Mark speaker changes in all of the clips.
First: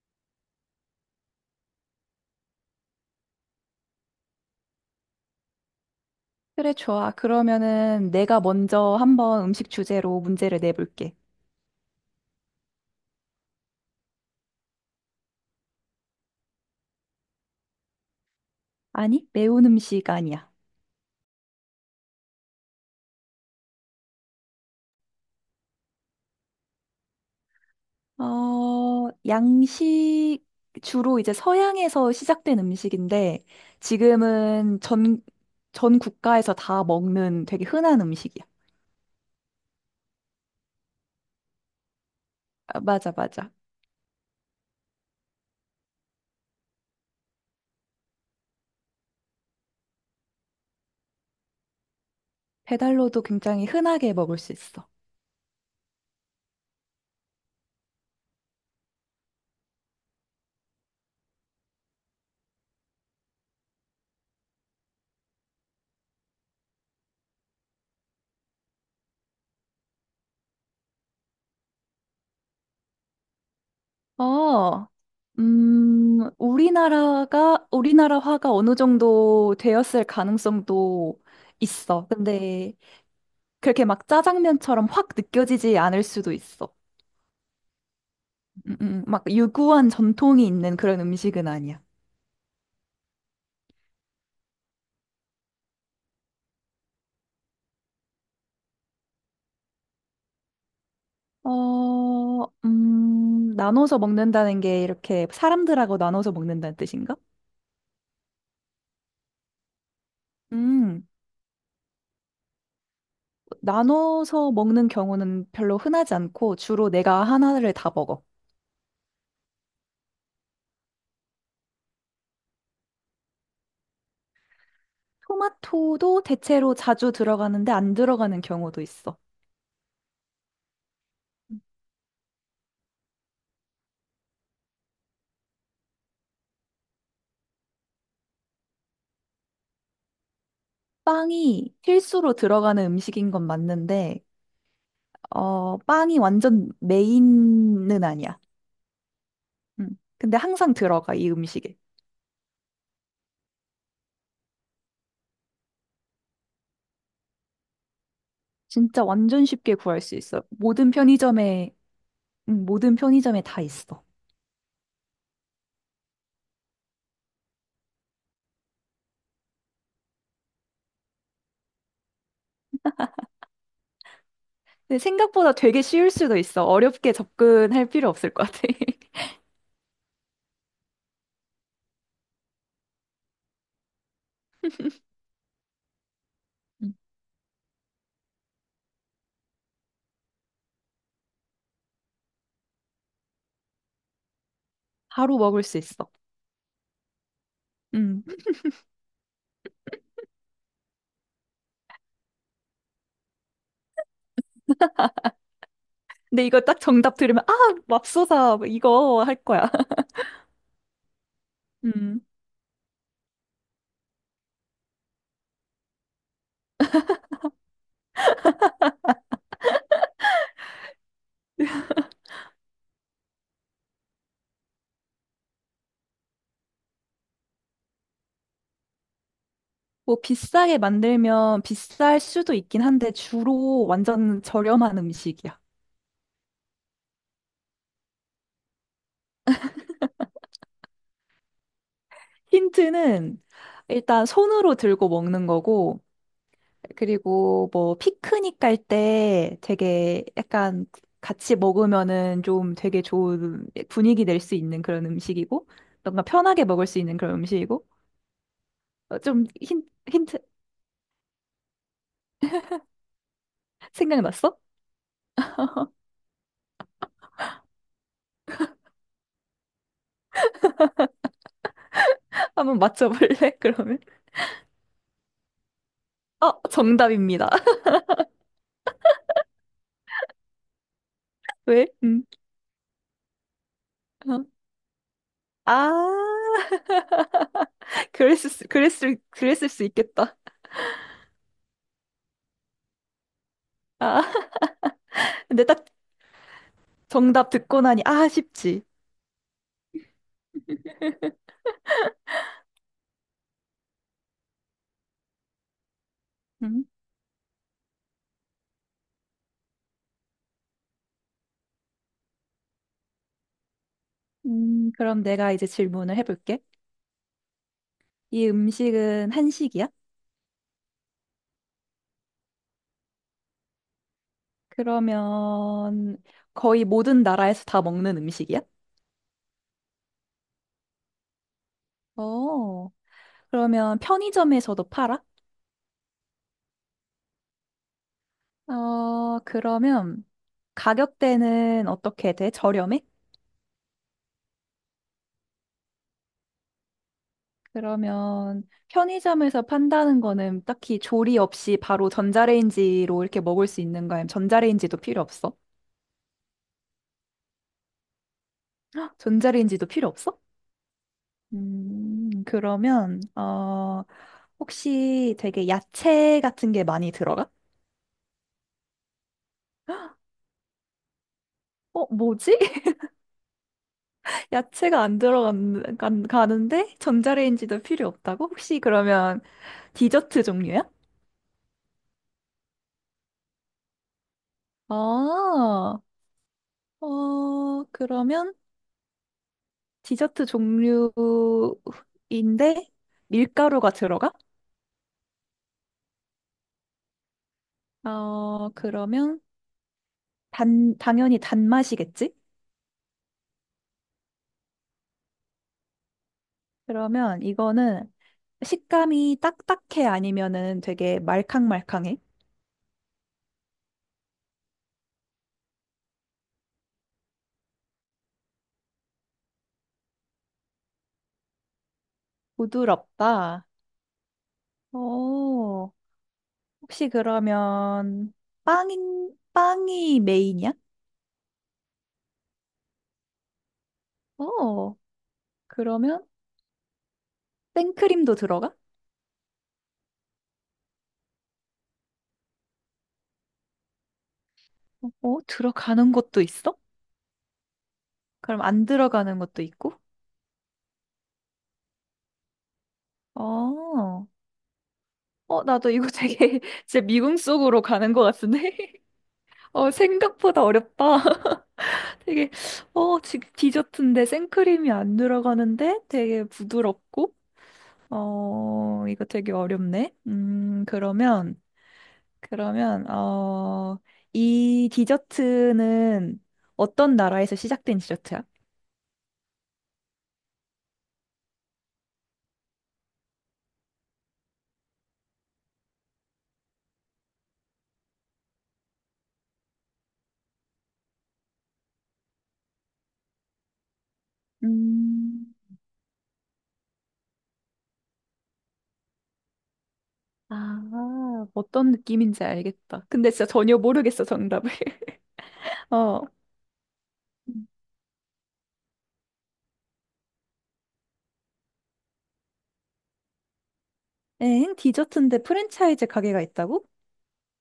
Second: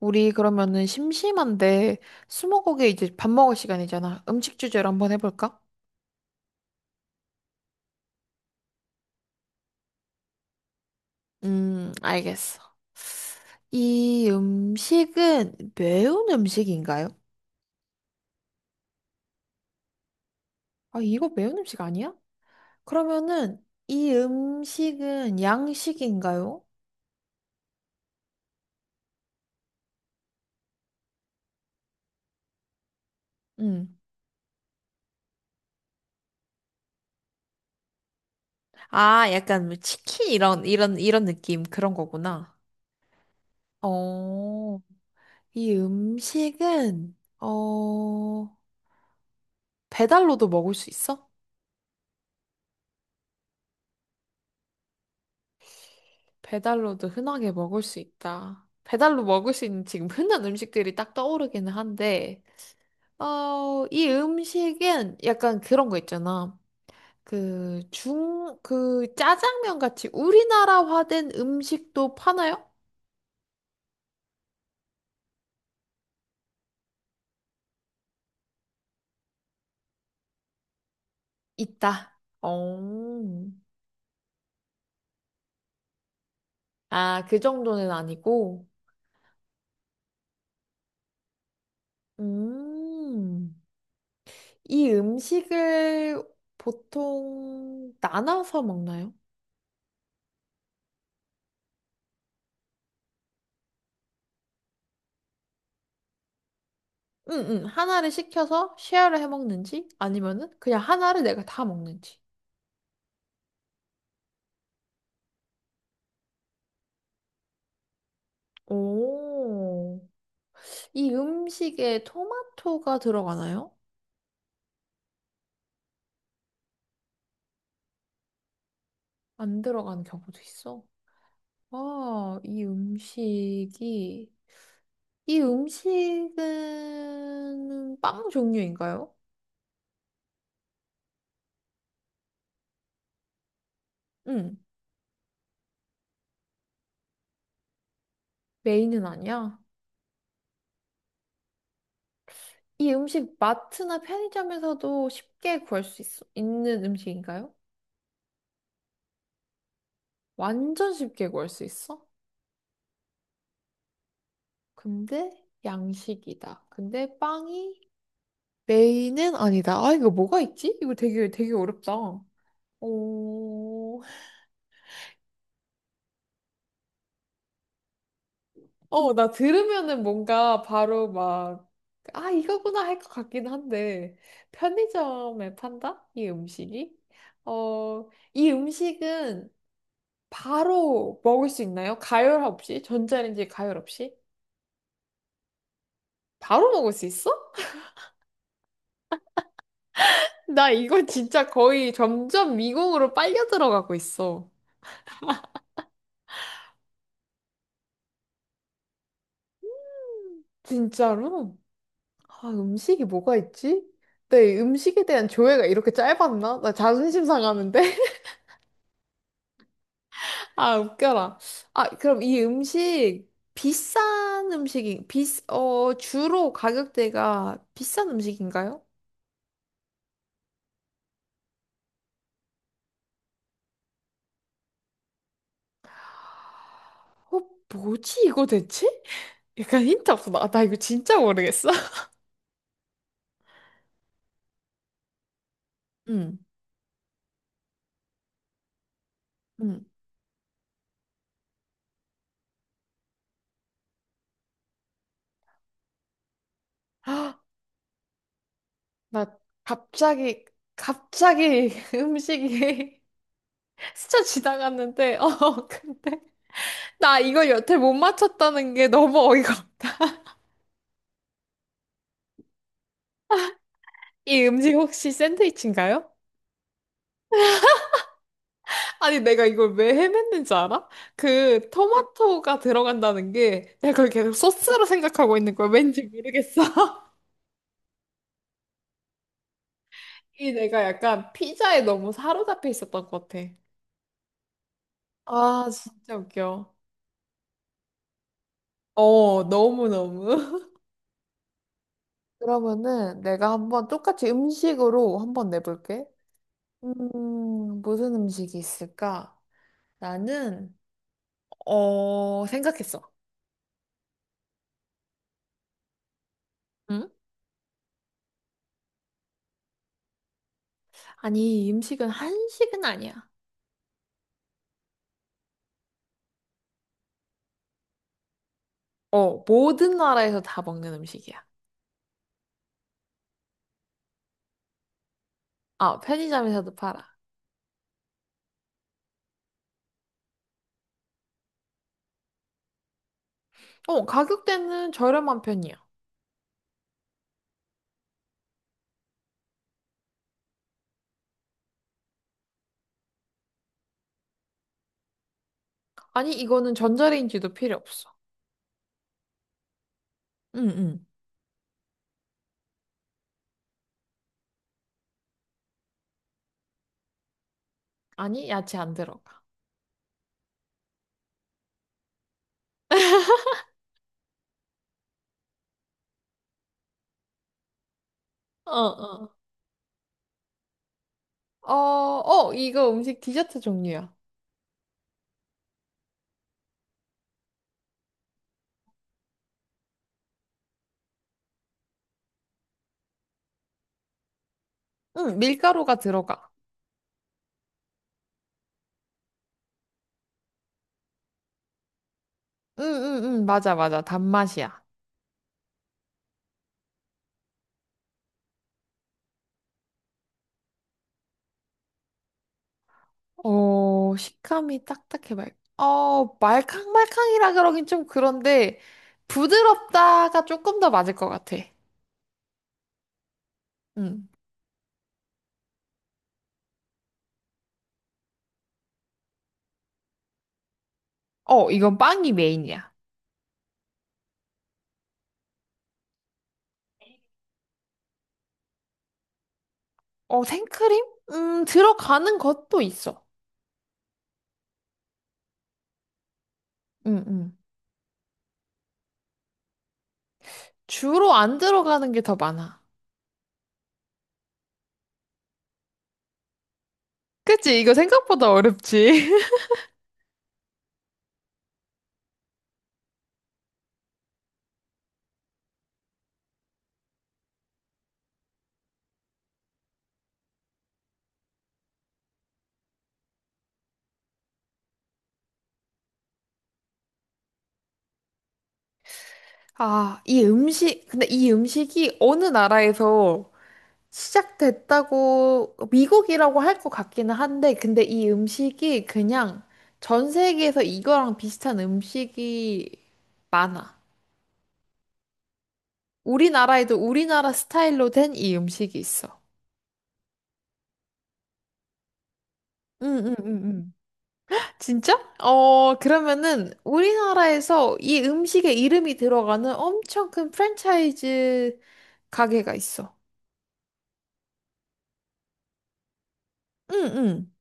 Speaker 1: 우리 그러면은 심심한데 스무고개 이제 밥 먹을 시간이잖아. 음식 주제로 한번 해볼까?
Speaker 2: 그래, 좋아. 그러면은 내가 먼저 한번 음식 주제로 문제를 내볼게.
Speaker 1: 알겠어. 이 음식은 매운 음식인가요?
Speaker 2: 아니, 매운 음식 아니야.
Speaker 1: 아, 이거 매운 음식 아니야? 그러면은 이 음식은 양식인가요?
Speaker 2: 어, 양식, 주로 이제 서양에서 시작된 음식인데,
Speaker 1: 음.
Speaker 2: 지금은 전 국가에서 다 먹는 되게 흔한 음식이야.
Speaker 1: 아, 약간 뭐 치킨 이런 느낌 그런 거구나.
Speaker 2: 아, 맞아, 맞아.
Speaker 1: 어, 이 음식은 배달로도 먹을 수 있어?
Speaker 2: 배달로도 굉장히 흔하게 먹을 수 있어.
Speaker 1: 배달로도 흔하게 먹을 수 있다. 배달로 먹을 수 있는 지금 흔한 음식들이 딱 떠오르기는 한데, 어, 이 음식은 약간 그런 거 있잖아. 그 짜장면 같이 우리나라화된 음식도 파나요?
Speaker 2: 어, 우리나라화가 어느 정도 되었을 가능성도 있어.
Speaker 1: 있다.
Speaker 2: 근데
Speaker 1: 어.
Speaker 2: 그렇게 막 짜장면처럼 확 느껴지지 않을 수도 있어.
Speaker 1: 아, 그 정도는 아니고.
Speaker 2: 막 유구한 전통이 있는 그런 음식은 아니야.
Speaker 1: 음. 이 음식을 보통 나눠서 먹나요?
Speaker 2: 나눠서 먹는다는 게 이렇게 사람들하고 나눠서 먹는다는 뜻인가?
Speaker 1: 응응 하나를 시켜서 쉐어를 해 먹는지 아니면은 그냥
Speaker 2: 음,
Speaker 1: 하나를 내가 다 먹는지.
Speaker 2: 나눠서 먹는 경우는 별로 흔하지 않고 주로 내가 하나를 다 먹어.
Speaker 1: 오. 이 음식에 토마토가 들어가나요?
Speaker 2: 토마토도 대체로 자주 들어가는데 안 들어가는 경우도 있어.
Speaker 1: 안 들어가는 경우도 있어. 아, 이 음식이 이 음식은 빵 종류인가요?
Speaker 2: 빵이 필수로 들어가는 음식인 건 맞는데,
Speaker 1: 응.
Speaker 2: 어, 빵이 완전 메인은 아니야.
Speaker 1: 메인은 아니야.
Speaker 2: 음. 근데 항상 들어가, 이 음식에.
Speaker 1: 이 음식 마트나 편의점에서도 쉽게 구할 수 있어, 있는 음식인가요?
Speaker 2: 진짜 완전 쉽게 구할 수 있어. 모든
Speaker 1: 완전 쉽게 구할 수
Speaker 2: 편의점에,
Speaker 1: 있어?
Speaker 2: 모든 편의점에 다 있어.
Speaker 1: 근데 양식이다. 근데 빵이 메인은 아니다. 아, 이거 뭐가 있지? 이거 되게 어렵다. 오,
Speaker 2: 근데 생각보다 되게 쉬울 수도 있어. 어렵게 접근할 필요 없을 것 같아.
Speaker 1: 어, 나 들으면은 뭔가 바로 막, 아, 이거구나 할 것 같긴 한데, 편의점에 판다? 이
Speaker 2: 음.
Speaker 1: 음식이? 어, 이 음식은 바로 먹을 수 있나요? 가열 없이? 전자레인지 가열 없이?
Speaker 2: 바로 먹을 수 있어.
Speaker 1: 바로 먹을 수 있어?
Speaker 2: 음.
Speaker 1: 나 이거 진짜 거의 점점 미궁으로 빨려 들어가고 있어.
Speaker 2: 근데 이거 딱 정답 들으면, 아, 맙소사, 뭐 이거 할 거야.
Speaker 1: 진짜로?
Speaker 2: 음.
Speaker 1: 아, 음식이 뭐가 있지? 내 음식에 대한 조회가 이렇게 짧았나? 나 자존심 상하는데? 아, 웃겨라. 아, 그럼 이 음식, 비싼 음식이, 비, 어, 주로 가격대가 비싼 음식인가요?
Speaker 2: 뭐 비싸게 만들면 비쌀 수도 있긴 한데 주로 완전 저렴한 음식이야.
Speaker 1: 어, 뭐지 이거 대체? 약간 힌트 없어. 나 이거 진짜 모르겠어.
Speaker 2: 힌트는 일단 손으로 들고 먹는 거고,
Speaker 1: 응,
Speaker 2: 그리고 뭐 피크닉 갈 때
Speaker 1: 응.
Speaker 2: 되게 약간 같이 먹으면은 좀 되게 좋은 분위기 낼 수 있는 그런 음식이고 뭔가 편하게 먹을 수 있는 그런
Speaker 1: 아,
Speaker 2: 음식이고 어,
Speaker 1: 나
Speaker 2: 좀 힌트.
Speaker 1: 갑자기, 갑자기 음식이 스쳐
Speaker 2: 생각났어?
Speaker 1: 지나갔는데, 어, 근데. 나 이거 여태 못 맞췄다는 게 너무 어이가 없다.
Speaker 2: 한번 맞춰볼래? 그러면
Speaker 1: 이 음식 혹시 샌드위치인가요?
Speaker 2: 어 정답입니다.
Speaker 1: 아니, 내가 이걸 왜 헤맸는지 알아? 그
Speaker 2: 왜? 음.
Speaker 1: 토마토가 들어간다는 게 내가 그걸 계속
Speaker 2: 어.
Speaker 1: 소스로 생각하고 있는 거야. 왠지
Speaker 2: 아
Speaker 1: 모르겠어.
Speaker 2: 그랬을 수 있겠다.
Speaker 1: 이 내가 약간 피자에 너무 사로잡혀 있었던 것 같아.
Speaker 2: 아 근데
Speaker 1: 아,
Speaker 2: 딱
Speaker 1: 진짜 웃겨.
Speaker 2: 정답 듣고 나니 아 쉽지.
Speaker 1: 어, 너무너무. 그러면은 내가 한번 똑같이 음식으로 한번 내볼게.
Speaker 2: 음,
Speaker 1: 무슨 음식이 있을까? 나는, 어, 생각했어.
Speaker 2: 그럼 내가 이제 질문을 해볼게.
Speaker 1: 응?
Speaker 2: 이 음식은 한식이야?
Speaker 1: 아니, 이 음식은 한식은 아니야.
Speaker 2: 그러면 거의 모든 나라에서 다 먹는 음식이야?
Speaker 1: 어, 모든 나라에서 다 먹는 음식이야.
Speaker 2: 어, 그러면 편의점에서도 팔아?
Speaker 1: 아, 편의점에서도 팔아.
Speaker 2: 어, 그러면 가격대는 어떻게 돼? 저렴해?
Speaker 1: 어, 가격대는 저렴한 편이야.
Speaker 2: 그러면 편의점에서 판다는 거는 딱히 조리 없이 바로 전자레인지로 이렇게 먹을 수 있는 거야? 아니면 전자레인지도 필요 없어?
Speaker 1: 아니, 이거는 전자레인지도 필요 없어.
Speaker 2: 헉, 전자레인지도 필요 없어?
Speaker 1: 응, 응.
Speaker 2: 그러면, 혹시 되게 야채 같은 게 많이 들어가?
Speaker 1: 아니, 야채 안 들어가.
Speaker 2: 어, 뭐지? 야채가 안 들어가는데 전자레인지도 필요 없다고?
Speaker 1: 어,
Speaker 2: 혹시
Speaker 1: 어.
Speaker 2: 그러면 디저트 종류야?
Speaker 1: 어, 어, 이거 음식 디저트 종류야.
Speaker 2: 아, 어, 그러면 디저트 종류인데 밀가루가 들어가?
Speaker 1: 응, 밀가루가 들어가.
Speaker 2: 어, 그러면 단, 당연히 단맛이겠지?
Speaker 1: 응, 응, 응, 맞아, 맞아. 단맛이야.
Speaker 2: 그러면 이거는 식감이 딱딱해 아니면은 되게 말캉말캉해?
Speaker 1: 어, 식감이 딱딱해, 말캉말캉이라 그러긴 좀 그런데, 부드럽다가 조금 더 맞을 것 같아.
Speaker 2: 부드럽다.
Speaker 1: 응.
Speaker 2: 어, 혹시 그러면 빵이 메인이야?
Speaker 1: 어, 이건 빵이 메인이야.
Speaker 2: 어, 그러면 생크림도 들어가?
Speaker 1: 어, 생크림? 들어가는 것도 있어.
Speaker 2: 어, 들어가는 것도 있어?
Speaker 1: 응, 응.
Speaker 2: 그럼 안 들어가는 것도 있고?
Speaker 1: 주로 안 들어가는 게 더 많아.
Speaker 2: 어, 어, 나도 이거 되게 진짜 미궁
Speaker 1: 그치?
Speaker 2: 속으로
Speaker 1: 이거
Speaker 2: 가는 것
Speaker 1: 생각보다
Speaker 2: 같은데?
Speaker 1: 어렵지?
Speaker 2: 어, 생각보다 어렵다. 되게, 어, 디저트인데 생크림이 안 들어가는데 되게 부드럽고? 어, 이거 되게 어렵네. 그러면, 어, 이 디저트는 어떤 나라에서 시작된 디저트야?
Speaker 1: 아, 이 음식, 근데 이 음식이 어느 나라에서 시작됐다고, 미국이라고 할 것 같기는 한데, 근데 이 음식이 그냥 전 세계에서 이거랑 비슷한 음식이 많아.
Speaker 2: 음,
Speaker 1: 우리나라에도 우리나라 스타일로 된 이 음식이 있어.
Speaker 2: 아, 어떤 느낌인지 알겠다.
Speaker 1: 응,
Speaker 2: 근데
Speaker 1: 응,
Speaker 2: 진짜 전혀
Speaker 1: 응,
Speaker 2: 모르겠어, 정답을.
Speaker 1: 진짜? 어,
Speaker 2: 어.
Speaker 1: 그러면은 우리나라에서 이 음식에 이름이 들어가는 엄청 큰 프랜차이즈 가게가 있어.
Speaker 2: 엥? 디저트인데 프랜차이즈 가게가 있다고?
Speaker 1: 응, 응.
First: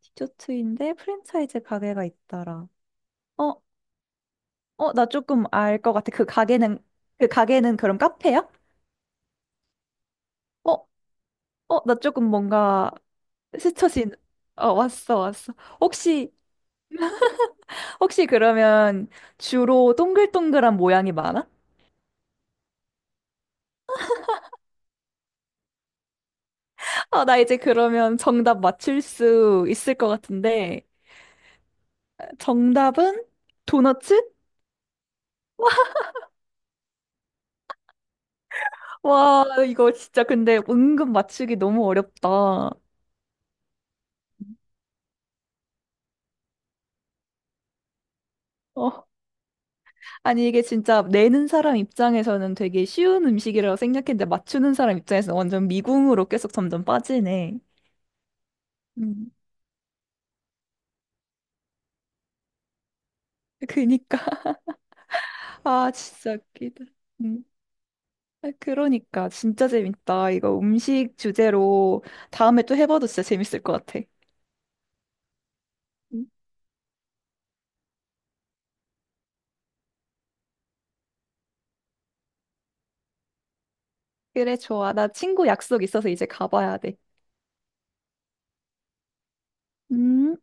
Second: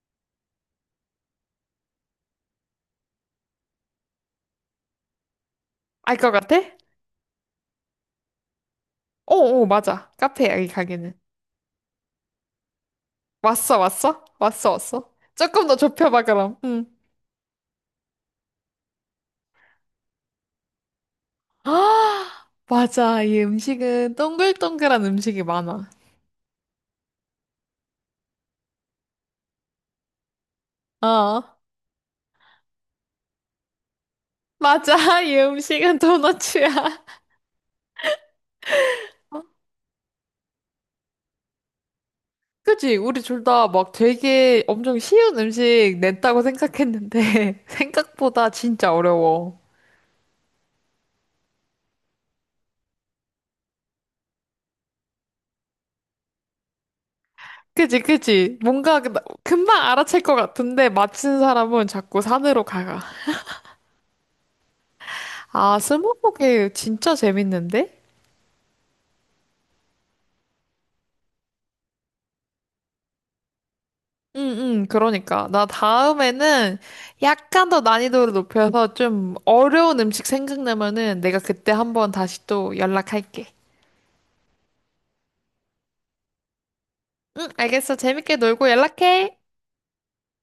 Speaker 2: 디저트인데 프랜차이즈 가게가 있더라. 어, 어, 나 조금 알 것 같아.
Speaker 1: 알
Speaker 2: 그
Speaker 1: 것 같아?
Speaker 2: 가게는, 그 가게는 그럼 카페야?
Speaker 1: 어, 어, 맞아. 카페야, 이
Speaker 2: 어,
Speaker 1: 가게는.
Speaker 2: 어, 나 조금 뭔가
Speaker 1: 왔어,
Speaker 2: 스쳐진,
Speaker 1: 왔어? 왔어,
Speaker 2: 어,
Speaker 1: 왔어?
Speaker 2: 왔어, 왔어.
Speaker 1: 조금 더 좁혀봐,
Speaker 2: 혹시,
Speaker 1: 그럼. 응.
Speaker 2: 혹시 그러면 주로 동글동글한 모양이 많아?
Speaker 1: 아, 맞아. 이 음식은 동글동글한 음식이 많아.
Speaker 2: 아, 나 이제 그러면 정답 맞출 수 있을 것 같은데.
Speaker 1: 어,
Speaker 2: 정답은 도너츠?
Speaker 1: 맞아. 이 음식은 도너츠야.
Speaker 2: 와, 이거 진짜 근데 은근 맞추기 너무 어렵다. 어.
Speaker 1: 그지? 우리 둘 다 막 되게 엄청 쉬운 음식 냈다고 생각했는데, 생각보다 진짜 어려워.
Speaker 2: 아니, 이게 진짜 내는 사람 입장에서는 되게 쉬운 음식이라고 생각했는데 맞추는 사람 입장에서는 완전 미궁으로 계속 점점 빠지네.
Speaker 1: 그지? 뭔가
Speaker 2: 음.
Speaker 1: 금방 알아챌 것 같은데, 맞힌 사람은 자꾸 산으로 가가.
Speaker 2: 그니까.
Speaker 1: 아,
Speaker 2: 아, 진짜
Speaker 1: 스무고개
Speaker 2: 웃기다.
Speaker 1: 진짜
Speaker 2: 음.
Speaker 1: 재밌는데?
Speaker 2: 아, 그러니까. 진짜 재밌다. 이거 음식 주제로 다음에 또 해봐도 진짜 재밌을 것 같아.
Speaker 1: 응, 응, 그러니까. 나
Speaker 2: 음.
Speaker 1: 다음에는 약간 더 난이도를 높여서 좀 어려운 음식 생각나면은 내가 그때 한번 다시 또 연락할게.
Speaker 2: 그래, 좋아. 나 친구 약속 있어서 이제 가봐야 돼.
Speaker 1: 응, 알겠어. 재밌게 놀고 연락해.
Speaker 2: 음.